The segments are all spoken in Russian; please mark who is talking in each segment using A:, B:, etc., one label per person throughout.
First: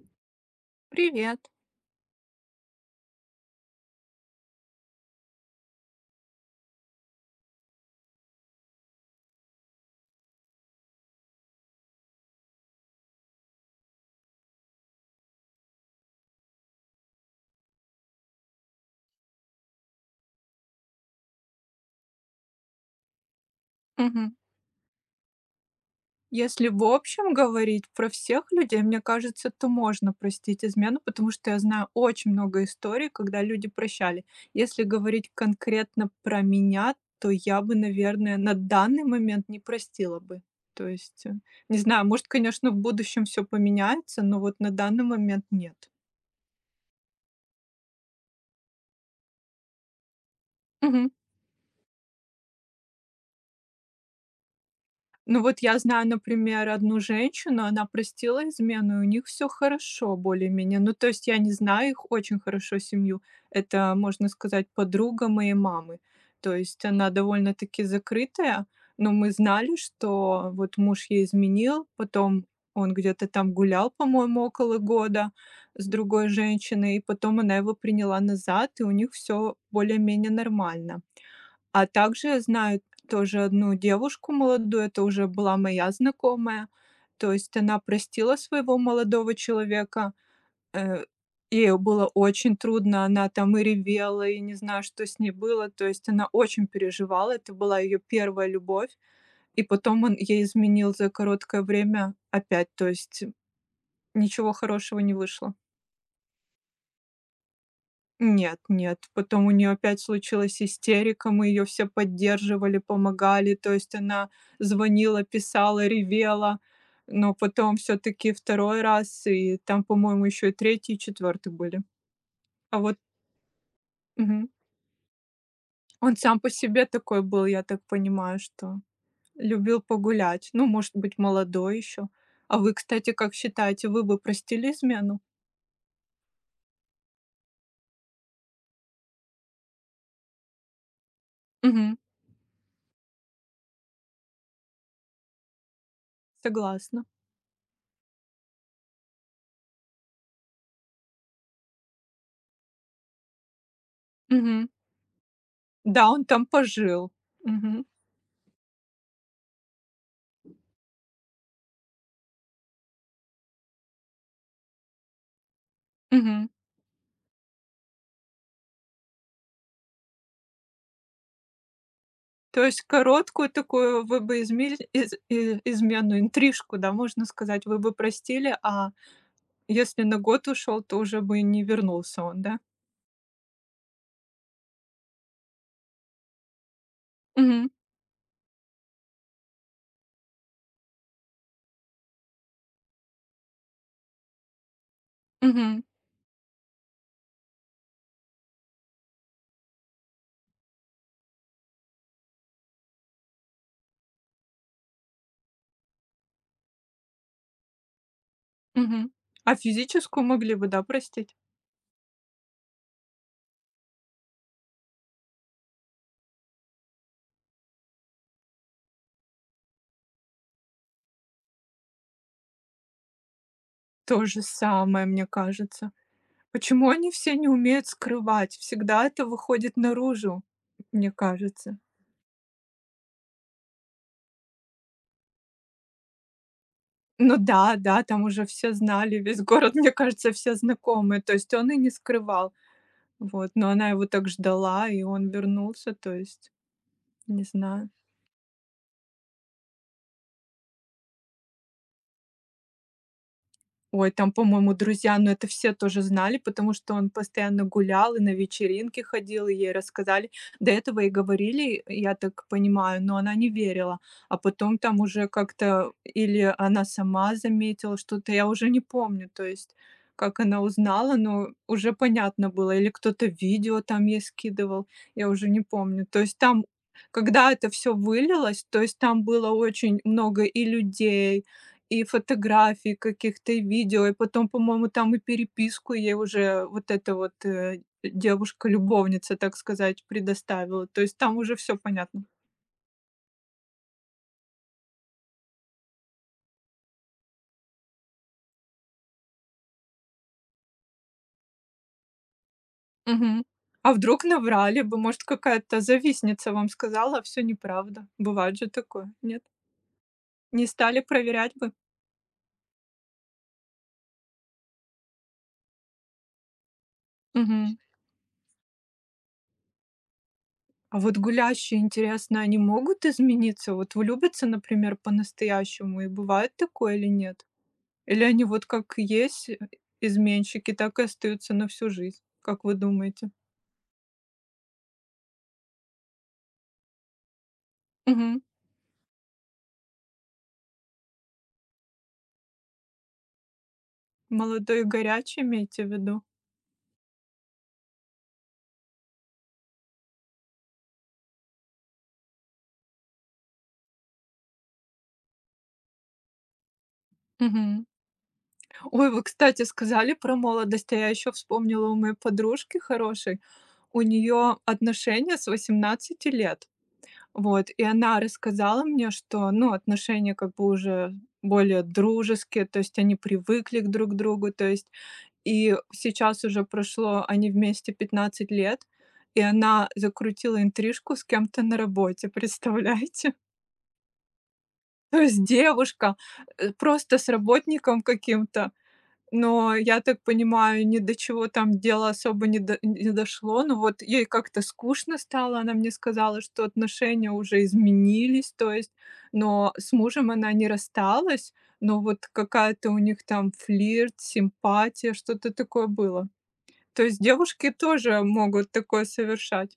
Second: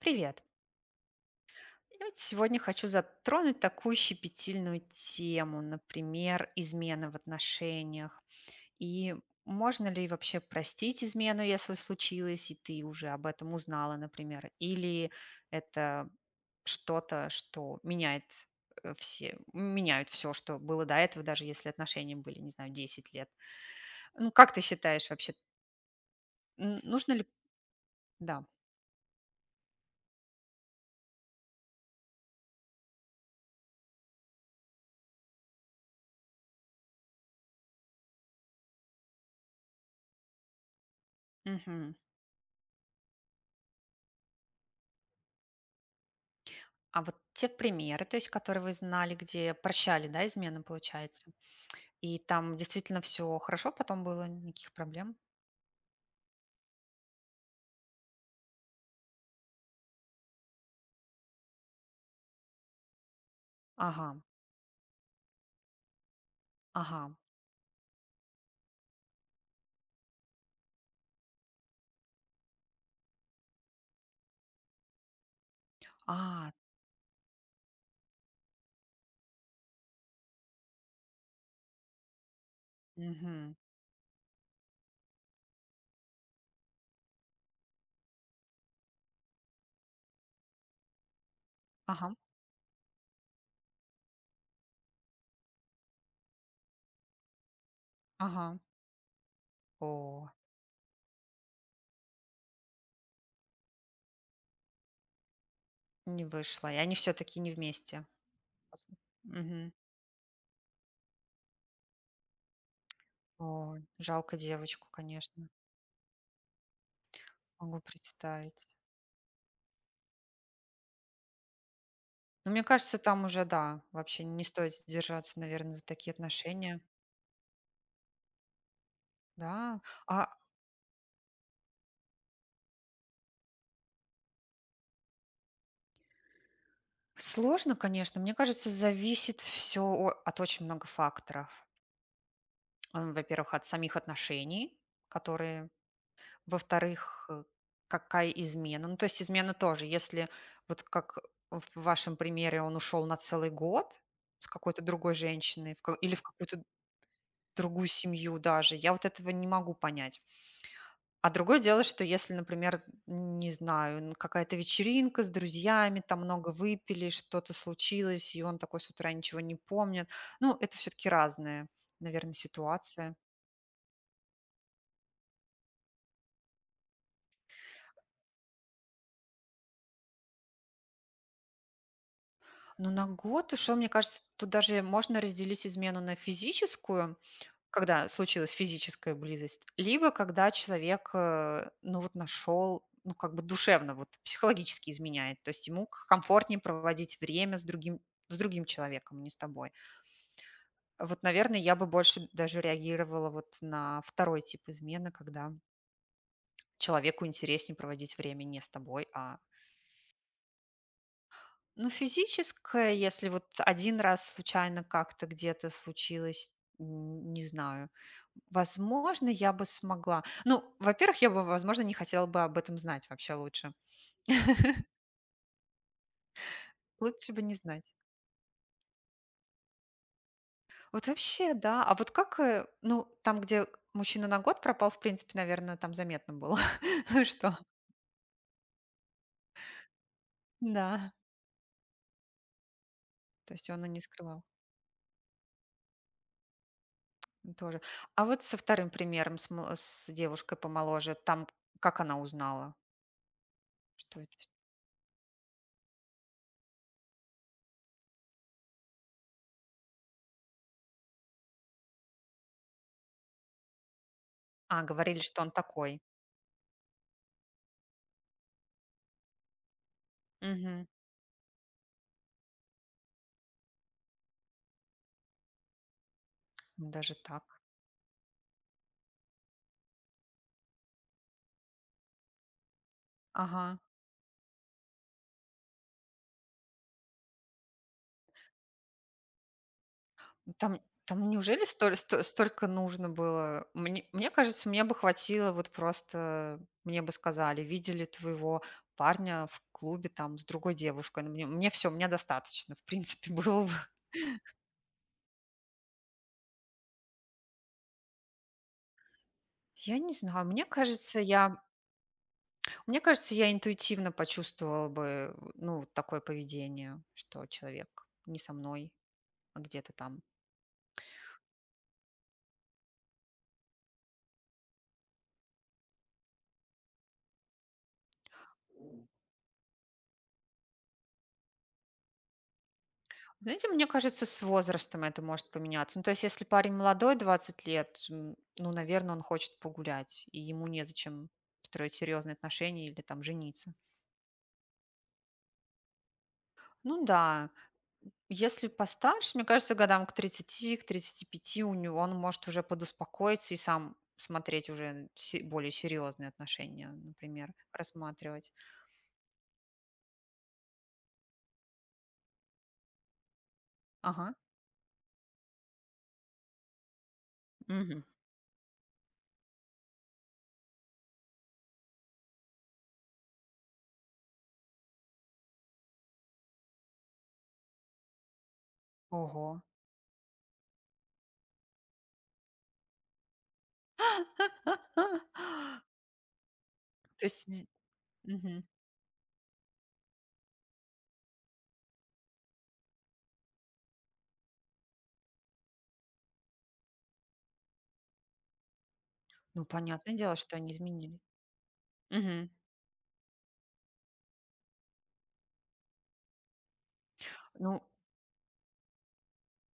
A: Привет.
B: Привет.
A: Я вот сегодня хочу затронуть такую щепетильную тему, например, измены в отношениях. И можно ли вообще простить измену, если случилось, и ты уже об этом узнала, например? Или это что-то, что меняют все, что было до этого, даже если отношения были, не знаю, 10 лет.
B: Мгм.
A: Ну, как ты считаешь вообще,
B: Если в
A: нужно ли...
B: общем говорить про
A: Да.
B: всех людей, мне кажется, то можно простить измену, потому что я знаю очень много историй, когда люди прощали. Если говорить конкретно про меня, то я бы, наверное, на данный момент не простила бы. То есть, не
A: Мгм.
B: знаю, может, конечно, в будущем все поменяется, но вот на данный момент нет.
A: А вот те примеры, то есть которые вы знали, где прощали, да, измены, получается, и там действительно все хорошо потом было, никаких проблем?
B: Ну вот я знаю, например, одну женщину, она простила измену, и у них все хорошо более-менее. Ну, то есть я не знаю их очень хорошо, семью. Это,
A: Ага,
B: можно сказать, подруга моей мамы. То есть она
A: ага,
B: довольно-таки закрытая, но мы знали, что вот муж ей изменил, потом он где-то там гулял, по-моему, около года с другой
A: а,
B: женщиной, и потом она его приняла назад, и у них все более-менее нормально. А также знаю тоже
A: мгм,
B: одну девушку молодую, это уже была моя знакомая. То есть она простила своего молодого человека. Э, Ей было
A: ага,
B: очень трудно, она там и ревела, и не знаю, что с ней было. То есть она очень переживала, это была ее первая
A: ага.
B: любовь. И потом он
A: О,
B: ей изменил за короткое время опять, то есть ничего хорошего не вышло.
A: не вышло, и они все таки не вместе.
B: Нет,
A: Пос
B: нет, потом у нее
A: Мгм.
B: опять случилась истерика, мы ее все поддерживали, помогали, то
A: Ой,
B: есть она
A: жалко девочку,
B: звонила,
A: конечно,
B: писала, ревела, но потом
A: могу
B: все-таки
A: представить.
B: второй раз, и там, по-моему, еще и третий, и четвертый были.
A: Но мне
B: А вот
A: кажется, там уже, да, вообще не
B: мгм.
A: стоит держаться, наверное, за такие
B: Он сам по
A: отношения.
B: себе такой был, я так понимаю, что любил
A: Да? А
B: погулять, ну, может быть, молодой еще. А вы, кстати, как считаете, вы бы простили измену?
A: Сложно, конечно. Мне кажется, зависит все от очень много факторов.
B: Мгм.
A: Во-первых, от самих отношений, которые,
B: Согласна.
A: во-вторых, какая измена. Ну, то есть измена тоже. Если вот как в вашем примере он ушел на целый год с
B: Мгм.
A: какой-то другой женщиной
B: Да,
A: или в
B: он там
A: какую-то
B: пожил. Мгм.
A: другую семью даже, я вот этого не могу понять. А другое дело, что если, например, не знаю, какая-то вечеринка с друзьями, там
B: Мгм.
A: много выпили, что-то случилось, и он такой с утра ничего не помнит. Ну, это все-таки разные, наверное,
B: То есть
A: ситуации.
B: короткую такую вы бы измиль из и измену, интрижку, да, можно сказать, вы бы простили, а если на год ушел, то уже бы и не вернулся он, да?
A: Но на год ушел, мне кажется, тут даже можно разделить измену на физическую,
B: Мгм,
A: когда случилась физическая близость, либо когда человек, ну вот нашел, ну как бы душевно, вот психологически изменяет. То есть
B: мгм,
A: ему комфортнее проводить время с другим человеком, а не с тобой. Вот, наверное, я бы больше даже реагировала вот на второй тип измены, когда человеку интереснее проводить время не с тобой,
B: мгм. А физическую могли бы, да, простить?
A: Ну, физическое, если вот один раз случайно как-то где-то случилось, н не знаю, возможно, я бы смогла. Ну, во-первых, я бы, возможно, не хотела бы об этом знать вообще лучше.
B: То же самое, мне кажется. Почему они
A: Лучше
B: все
A: бы
B: не
A: не
B: умеют
A: знать.
B: скрывать? Всегда это выходит наружу,
A: Вот
B: мне
A: вообще,
B: кажется.
A: да. А вот как, ну, там, где мужчина на год пропал, в принципе, наверное, там заметно было,
B: Ну
A: что
B: да, да, там уже все знали, весь город, мне кажется, все
A: Да.
B: знакомые, то есть он и не скрывал. Вот,
A: То есть
B: но
A: он и
B: она
A: не
B: его так
A: скрывал.
B: ждала, и он вернулся, то есть, не
A: Тоже.
B: знаю.
A: А вот со вторым примером, с девушкой помоложе, там как она узнала,
B: Ой,
A: что
B: там,
A: это вс
B: по-моему, друзья, но это все тоже знали, потому что он постоянно гулял и на вечеринки ходил, и ей рассказали. До этого и говорили, я так понимаю, но она не верила. А потом
A: А,
B: там
A: говорили,
B: уже
A: что он
B: как-то
A: такой.
B: или она сама заметила что-то, я уже не помню, то есть как она
A: Мгм.
B: узнала, но уже понятно было, или кто-то видео там ей скидывал, я уже не помню. То есть там,
A: Даже
B: когда
A: так.
B: это все вылилось, то есть там было очень много и людей, и фотографий каких-то, и
A: Ага.
B: видео, и потом, по-моему, там и переписку ей уже вот эта вот, девушка-любовница, так сказать,
A: Ну, там
B: предоставила. То есть
A: там
B: там уже
A: неужели
B: все
A: столь сто
B: понятно.
A: столько нужно было? Мне кажется, мне бы хватило вот просто, мне бы сказали: "Видели твоего парня в клубе там с другой девушкой". Ну, мне всё, мне достаточно, в принципе,
B: Мгм.
A: было бы.
B: А вдруг наврали бы? Может, какая-то завистница вам сказала, а всё неправда? Бывает же такое, нет?
A: Я не знаю, мне
B: Не стали
A: кажется,
B: проверять
A: я
B: бы?
A: Мне кажется, я интуитивно почувствовала бы, ну, вот такое поведение, что
B: Мгм.
A: человек не со мной, а где-то там.
B: А вот гулящие, интересно, они могут измениться? Вот влюбятся, например, по-настоящему, и бывает такое или нет? Или они вот как есть изменщики, так и остаются на всю жизнь, как вы думаете?
A: Знаете, мне кажется, с возрастом это может поменяться. Ну, то есть, если парень молодой, 20 лет,
B: Мгм.
A: ну, наверное, он хочет погулять, и ему незачем строить серьезные отношения или там жениться.
B: Молодой и горячий, имеете в виду?
A: Ну да, если постарше, мне кажется, годам к тридцати, к 35 у него он может уже подуспокоиться и сам смотреть уже более серьезные отношения, например,
B: Мгм.
A: рассматривать.
B: Ой, вы, кстати, сказали про молодость, а я еще вспомнила у моей подружки хорошей, у
A: Ага.
B: нее отношения с 18 лет. Вот, и
A: Мгм.
B: она рассказала мне, что, ну, отношения как бы уже более дружеские, то есть они привыкли к друг другу, то есть и сейчас уже прошло, они вместе 15 лет, и
A: Ого.
B: она закрутила интрижку с кем-то на работе, представляете? То есть девушка, просто
A: То
B: с
A: есть д
B: работником
A: Мгм.
B: каким-то. Но я так понимаю, ни до чего там дело особо не дошло. Ну вот ей как-то скучно стало. Она мне сказала, что отношения уже изменились. То есть,
A: Ну,
B: но с
A: понятное
B: мужем
A: дело,
B: она
A: что
B: не
A: они изменили.
B: рассталась. Но вот
A: Мгм.
B: какая-то у них там флирт, симпатия, что-то такое было. То есть девушки
A: Ну
B: тоже могут такое совершать?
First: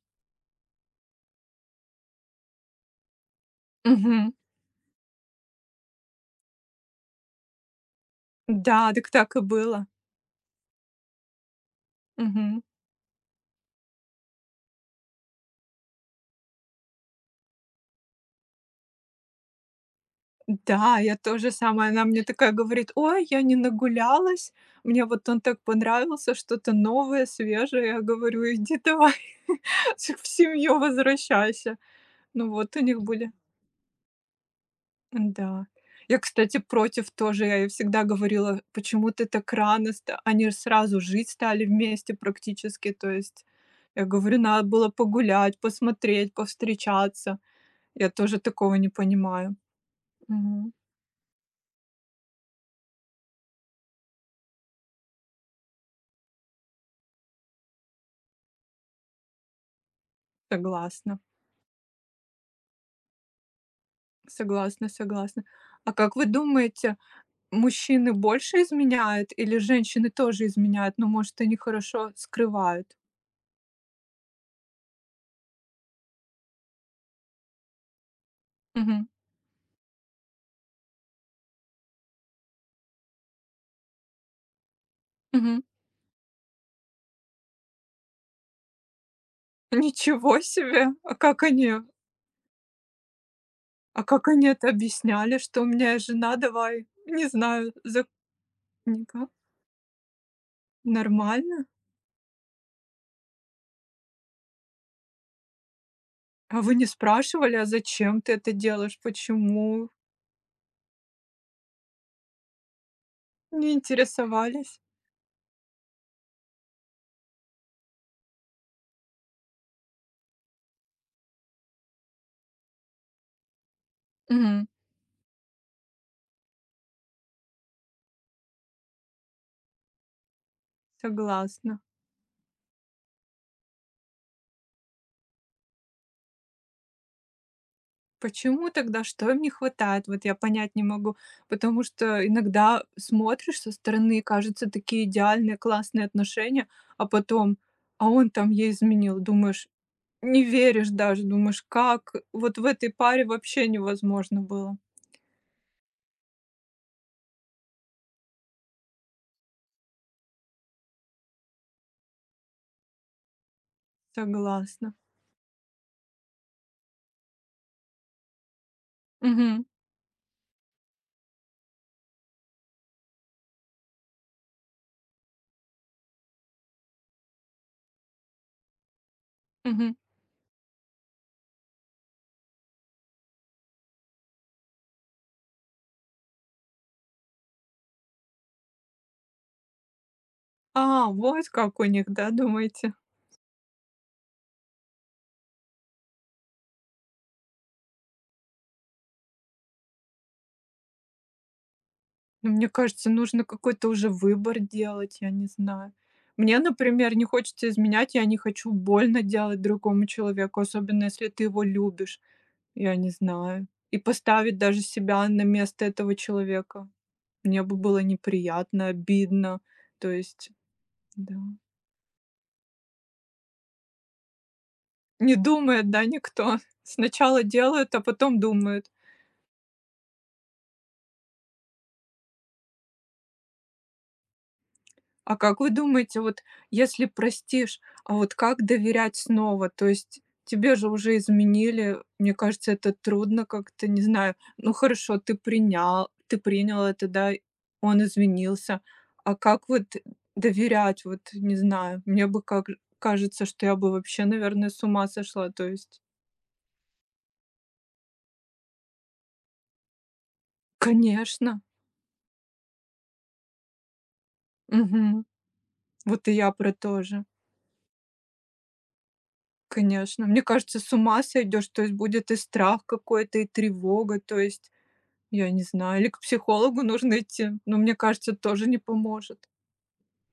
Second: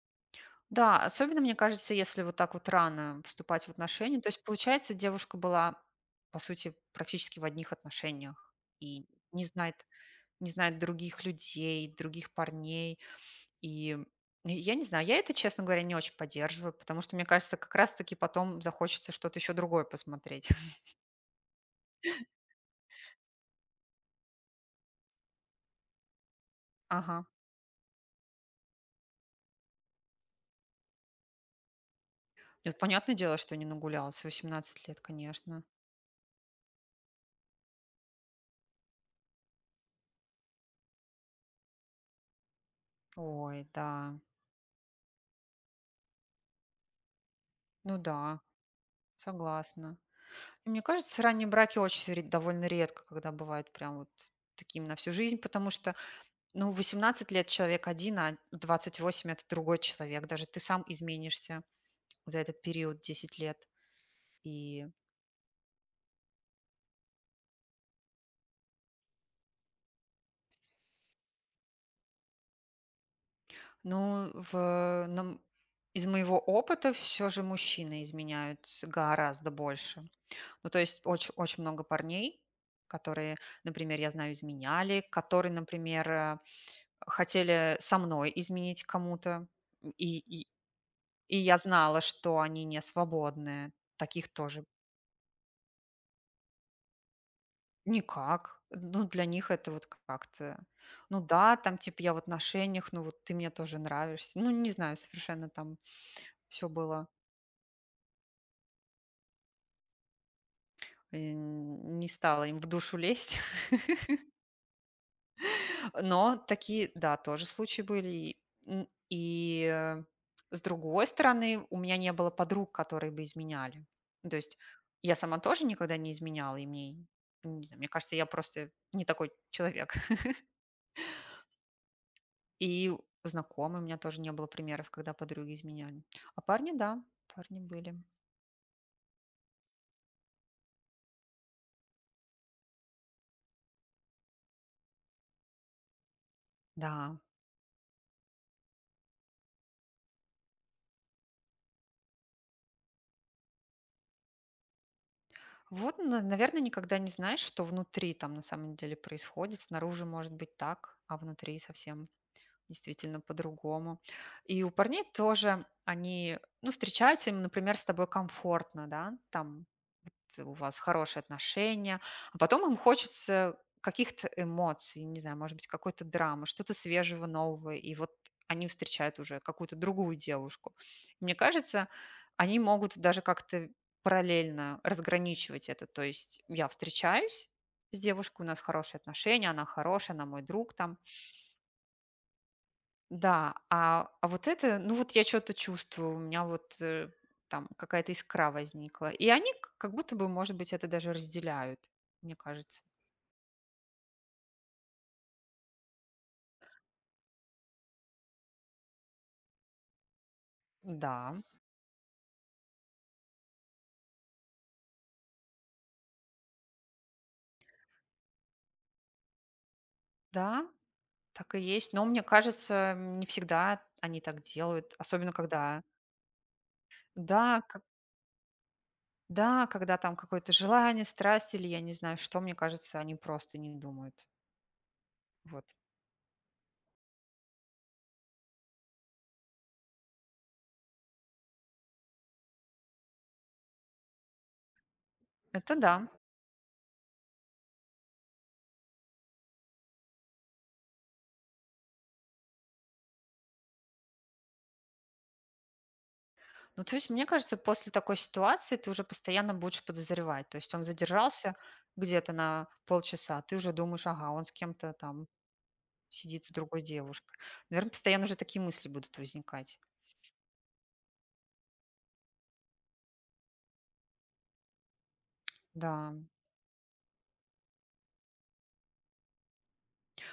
A: да, особенно, мне кажется, если вот так вот рано вступать в отношения. То
B: Мгм.
A: есть, получается, девушка была, по сути, практически в одних отношениях
B: Да,
A: и
B: так и
A: не знает
B: было.
A: не знает других людей, других
B: Мгм.
A: парней. И и я не знаю, я это, честно говоря, не очень поддерживаю, потому что, мне кажется, как раз таки потом захочется что-то еще другое посмотреть.
B: Да, я тоже же самое. Она мне такая говорит: "Ой, я не нагулялась, мне вот он так понравился, что-то
A: Ага.
B: новое, свежее". Я говорю: "Иди давай, в семью возвращайся". Ну вот
A: Нет,
B: у них
A: понятное
B: были.
A: дело, что не нагулялась. 18 лет, конечно.
B: Да, я, кстати, против тоже. Я ей всегда говорила: "Почему ты так рано ста" Они сразу жить стали вместе практически. То есть
A: Ой, да.
B: я говорю: "Надо было погулять, посмотреть, повстречаться".
A: Ну
B: Я тоже
A: да,
B: такого не понимаю.
A: согласна. И
B: Мгм.
A: мне кажется, ранние браки очень довольно редко, когда бывают прям вот такими на всю жизнь, потому что, ну, в 18 лет человек один, а в 28 это другой человек. Даже ты сам
B: Согласна,
A: изменишься за этот период 10 лет. И,
B: согласна, согласна. А как вы думаете, мужчины больше изменяют или женщины тоже изменяют, но, может, они хорошо скрывают?
A: ну, из моего опыта все же мужчины изменяют
B: Мгм,
A: гораздо больше. Ну, то есть очень, очень много парней, которые, например, я знаю, изменяли, которые,
B: мгм.
A: например, хотели со мной изменить кому-то, и,
B: Ничего
A: и,
B: себе! А
A: и
B: как
A: я
B: они
A: знала, что они не свободны.
B: А как
A: Таких
B: они
A: тоже
B: это объясняли, что у меня есть жена, давай, не знаю,
A: никак. Ну, для
B: законника?
A: них это вот как-то... Ну да,
B: Нормально?
A: там, типа, я в отношениях, ну вот ты мне тоже нравишься. Ну, не знаю, совершенно там
B: А
A: все
B: вы не
A: было.
B: спрашивали: "А зачем ты это делаешь? Почему?"
A: Не стало им в душу лезть.
B: Не интересовались?
A: Но такие, да, тоже случаи были. И с другой стороны, у меня не было подруг, которые бы изменяли. Ну, то есть
B: Мгм.
A: я сама тоже никогда не изменяла, и мне, не знаю, мне кажется, я просто не такой человек.
B: Согласна.
A: И у знакомых у меня тоже не было примеров, когда подруги изменяли. А парни, да, парни были.
B: Почему тогда? Что им не хватает? Вот я понять не могу. Потому что иногда смотришь со стороны, кажется, такие идеальные, классные отношения, а
A: Да.
B: потом, он там ей изменил. Думаешь, не веришь даже, думаешь, как вот в этой паре вообще невозможно было.
A: Вот, наверное, никогда не знаешь, что внутри там на самом деле происходит. Снаружи может быть так, а внутри совсем действительно по-другому. И у
B: Согласна.
A: парней тоже они, ну, встречаются, им, например, с тобой комфортно, да,
B: Мгм,
A: там у вас хорошие отношения, а потом им хочется каких-то эмоций, не знаю, может быть, какой-то драмы, что-то свежего, нового, и вот они встречают уже какую-то
B: мгм.
A: другую девушку. Мне кажется, они могут даже как-то параллельно разграничивать это, то есть я встречаюсь с девушкой, у нас хорошие отношения, она хорошая, она мой друг там,
B: А, вот как у них, да, думаете?
A: да, а вот это, ну вот я что-то чувствую, у меня вот там какая-то искра возникла. И они как будто бы, может быть, это даже разделяют, мне
B: Ну, мне
A: кажется.
B: кажется, нужно какой-то уже выбор делать, я не знаю. Мне, например, не хочется изменять, я не хочу больно делать другому человеку, особенно если
A: Да,
B: ты его любишь, я не знаю. И поставить даже себя на место этого человека. Мне бы было неприятно, обидно. То есть,
A: да,
B: да.
A: так и есть. Но мне кажется, не всегда они так делают, особенно
B: Не думает, да, никто. Сначала
A: да, как-
B: делают, а потом думают.
A: да, когда там какое-то желание, страсть или я не знаю что, мне кажется, они просто не думают.
B: А как
A: Вот.
B: вы думаете, вот если простишь, а вот как доверять снова? То есть тебе же уже изменили, мне кажется, это трудно как-то, не знаю. Ну хорошо, ты
A: Это да.
B: принял, ты принял это, да, он извинился. А как вот доверять, вот не знаю, мне бы как кажется, что я бы вообще, наверное, с ума сошла. То есть,
A: Ну, то есть, мне кажется, после такой ситуации ты уже постоянно будешь подозревать. То есть он задержался
B: конечно,
A: где-то на полчаса, а ты уже думаешь, ага, он с кем-то
B: мгм,
A: там
B: вот и
A: сидит
B: я
A: с
B: про
A: другой
B: то же.
A: девушкой. Наверное, постоянно уже такие мысли будут возникать.
B: Конечно, мне кажется, с ума сойдешь, то есть будет и страх какой-то, и тревога, то есть я не знаю, или
A: Да.
B: к психологу нужно идти, но мне кажется, это тоже не поможет.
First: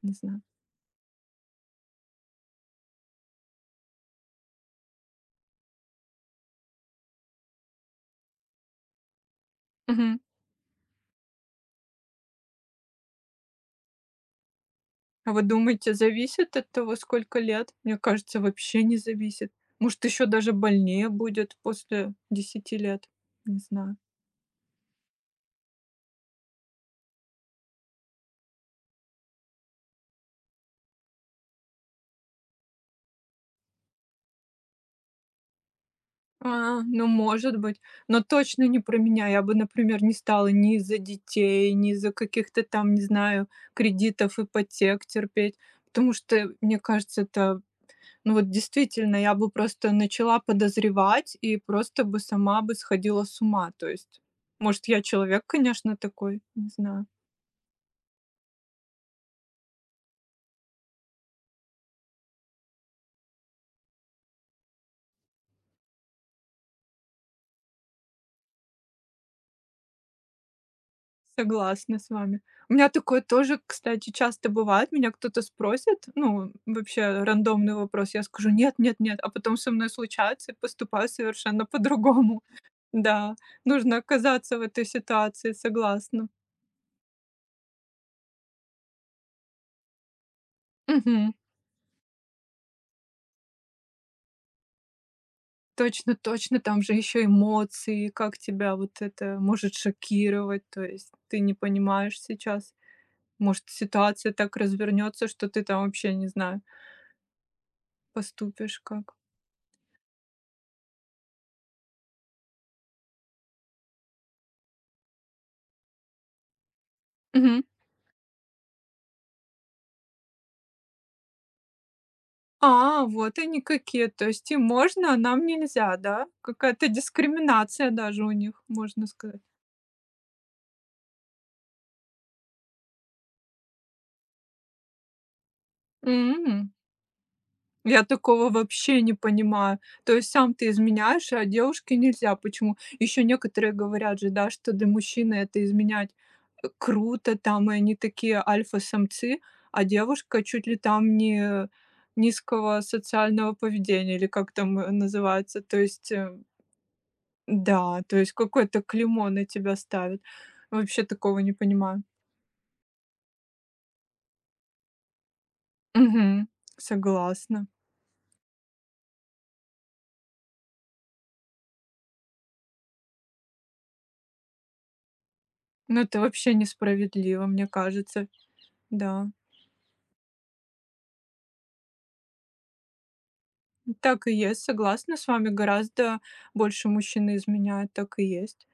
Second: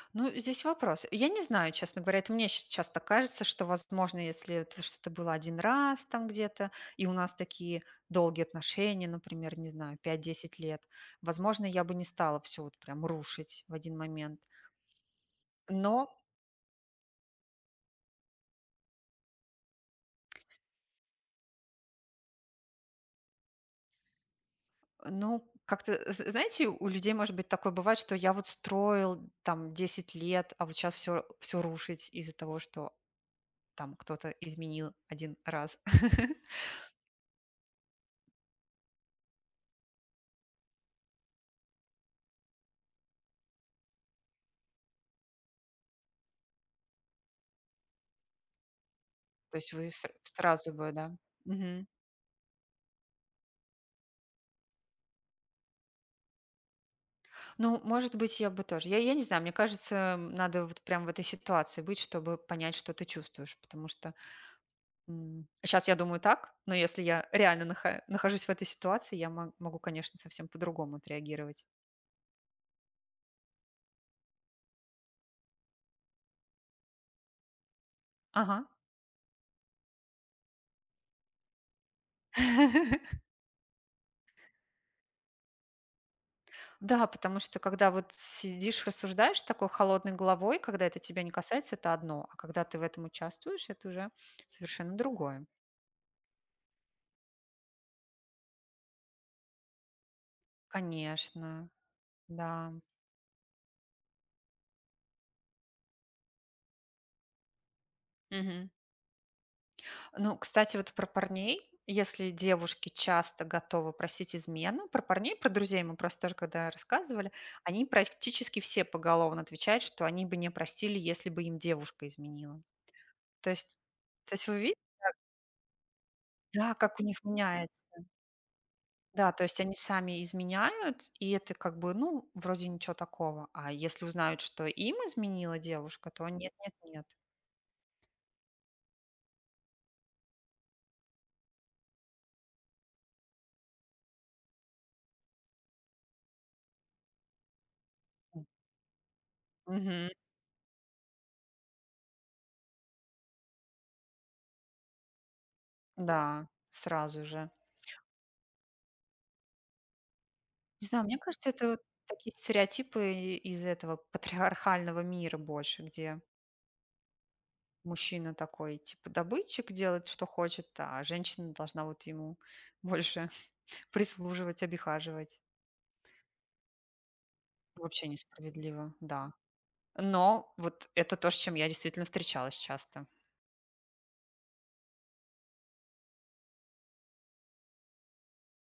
B: Не
A: Ну,
B: знаю.
A: здесь вопрос. Я не знаю, честно говоря, это мне часто кажется, что, возможно, если это что-то было один раз там где-то, и у нас такие долгие отношения, например, не знаю,
B: Мгм.
A: 5-10 лет, возможно, я бы не стала все вот прям рушить в один момент.
B: А вы думаете,
A: Но
B: зависит от того, сколько лет? Мне кажется, вообще не зависит. Может, еще даже больнее будет после 10 лет. Не знаю.
A: Ну, как-то, знаете, у людей, может быть, такое бывает, что я вот строил там 10 лет, а вот сейчас все, все рушить из-за того, что там кто-то изменил один раз.
B: А, ну, может быть. Но точно не про меня. Я бы, например, не стала ни из-за детей, ни из-за каких-то там, не знаю, кредитов, ипотек терпеть. Потому что, мне кажется, ну вот действительно, я бы
A: То есть вы
B: просто начала
A: сразу бы, да.
B: подозревать и
A: Мгм.
B: просто бы сама бы сходила с ума. То есть, может, я человек, конечно, такой, не знаю.
A: Ну, может быть, я бы тоже. Я не знаю, мне кажется, надо вот прям в этой ситуации быть, чтобы понять, что ты чувствуешь. Потому что сейчас я думаю так, но если я реально нахожусь в этой ситуации, я могу, конечно, совсем по-другому отреагировать.
B: Согласна с вами. У меня такое тоже, кстати, часто бывает. Меня кто-то спросит, ну, вообще рандомный вопрос. Я скажу
A: Ага.
B: нет, нет, нет, а потом со мной случается и поступаю совершенно по-другому. Да, нужно оказаться в этой ситуации, согласна.
A: Да, потому что когда вот сидишь, рассуждаешь такой холодной головой, когда это тебя не
B: Мгм.
A: касается, это одно, а когда ты в этом участвуешь, это уже совершенно другое.
B: Точно, точно, там же еще эмоции, как тебя вот это может шокировать, то есть ты не
A: Конечно,
B: понимаешь
A: да.
B: сейчас, может, ситуация так развернется, что ты там вообще, не знаю,
A: Мгм.
B: поступишь как.
A: Ну, кстати, вот про парней. Если девушки часто готовы просить измену, про парней, про друзей мы просто тоже когда рассказывали,
B: Мгм.
A: они практически все поголовно отвечают, что они бы не простили, если бы им девушка изменила.
B: А, вот
A: То
B: они
A: есть,
B: какие, то
A: то есть,
B: есть
A: вы
B: им
A: видите,
B: можно, а нам нельзя, да?
A: да,
B: Какая-то
A: как у них меняется.
B: дискриминация даже у них, можно
A: Да,
B: сказать.
A: то есть они сами изменяют, и это как бы, ну, вроде ничего такого. А если узнают, что им изменила девушка, то нет,
B: М.
A: нет, нет.
B: Я такого вообще не понимаю. То есть сам ты изменяешь, а девушке нельзя. Почему? Еще некоторые говорят же, да, что для мужчины это изменять круто, там, и они такие
A: М.
B: альфа-самцы, а
A: Мгм.
B: девушка чуть ли там не низкого социального поведения, или как там называется. То есть,
A: Да, сразу же.
B: да, то есть какое-то клеймо на тебя ставят.
A: Не
B: Вообще
A: знаю, мне
B: такого
A: кажется,
B: не
A: это вот
B: понимаю.
A: такие стереотипы из этого патриархального мира больше, где
B: Мгм. Согласна.
A: мужчина такой, типа, добытчик делает, что хочет, а женщина должна вот ему больше прислуживать, обихаживать.
B: Ну, это вообще несправедливо, мне
A: Вообще
B: кажется.
A: несправедливо,
B: Да.
A: да. Но вот это то, с чем я действительно встречалась часто.
B: Так и есть, согласна с вами. Гораздо больше мужчины изменяют, так и есть.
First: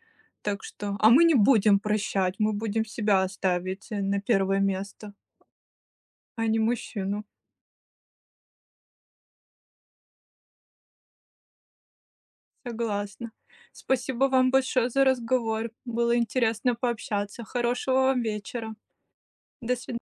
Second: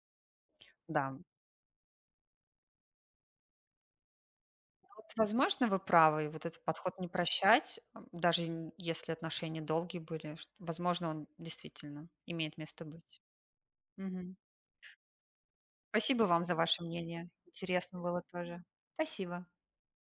B: Так что, а
A: Да.
B: мы не будем прощать, мы будем себя ставить на первое
A: Вот,
B: место,
A: возможно, вы правы. И
B: а
A: вот
B: не
A: этот подход не
B: мужчину.
A: прощать, даже если отношения долгие были, возможно, он действительно имеет место быть.
B: Согласна. Спасибо
A: Мгм.
B: вам большое за разговор. Было
A: Спасибо вам за
B: интересно
A: ваше мнение.
B: пообщаться. Хорошего
A: Интересно
B: вам
A: было тоже.
B: вечера.
A: Спасибо.
B: До свидания.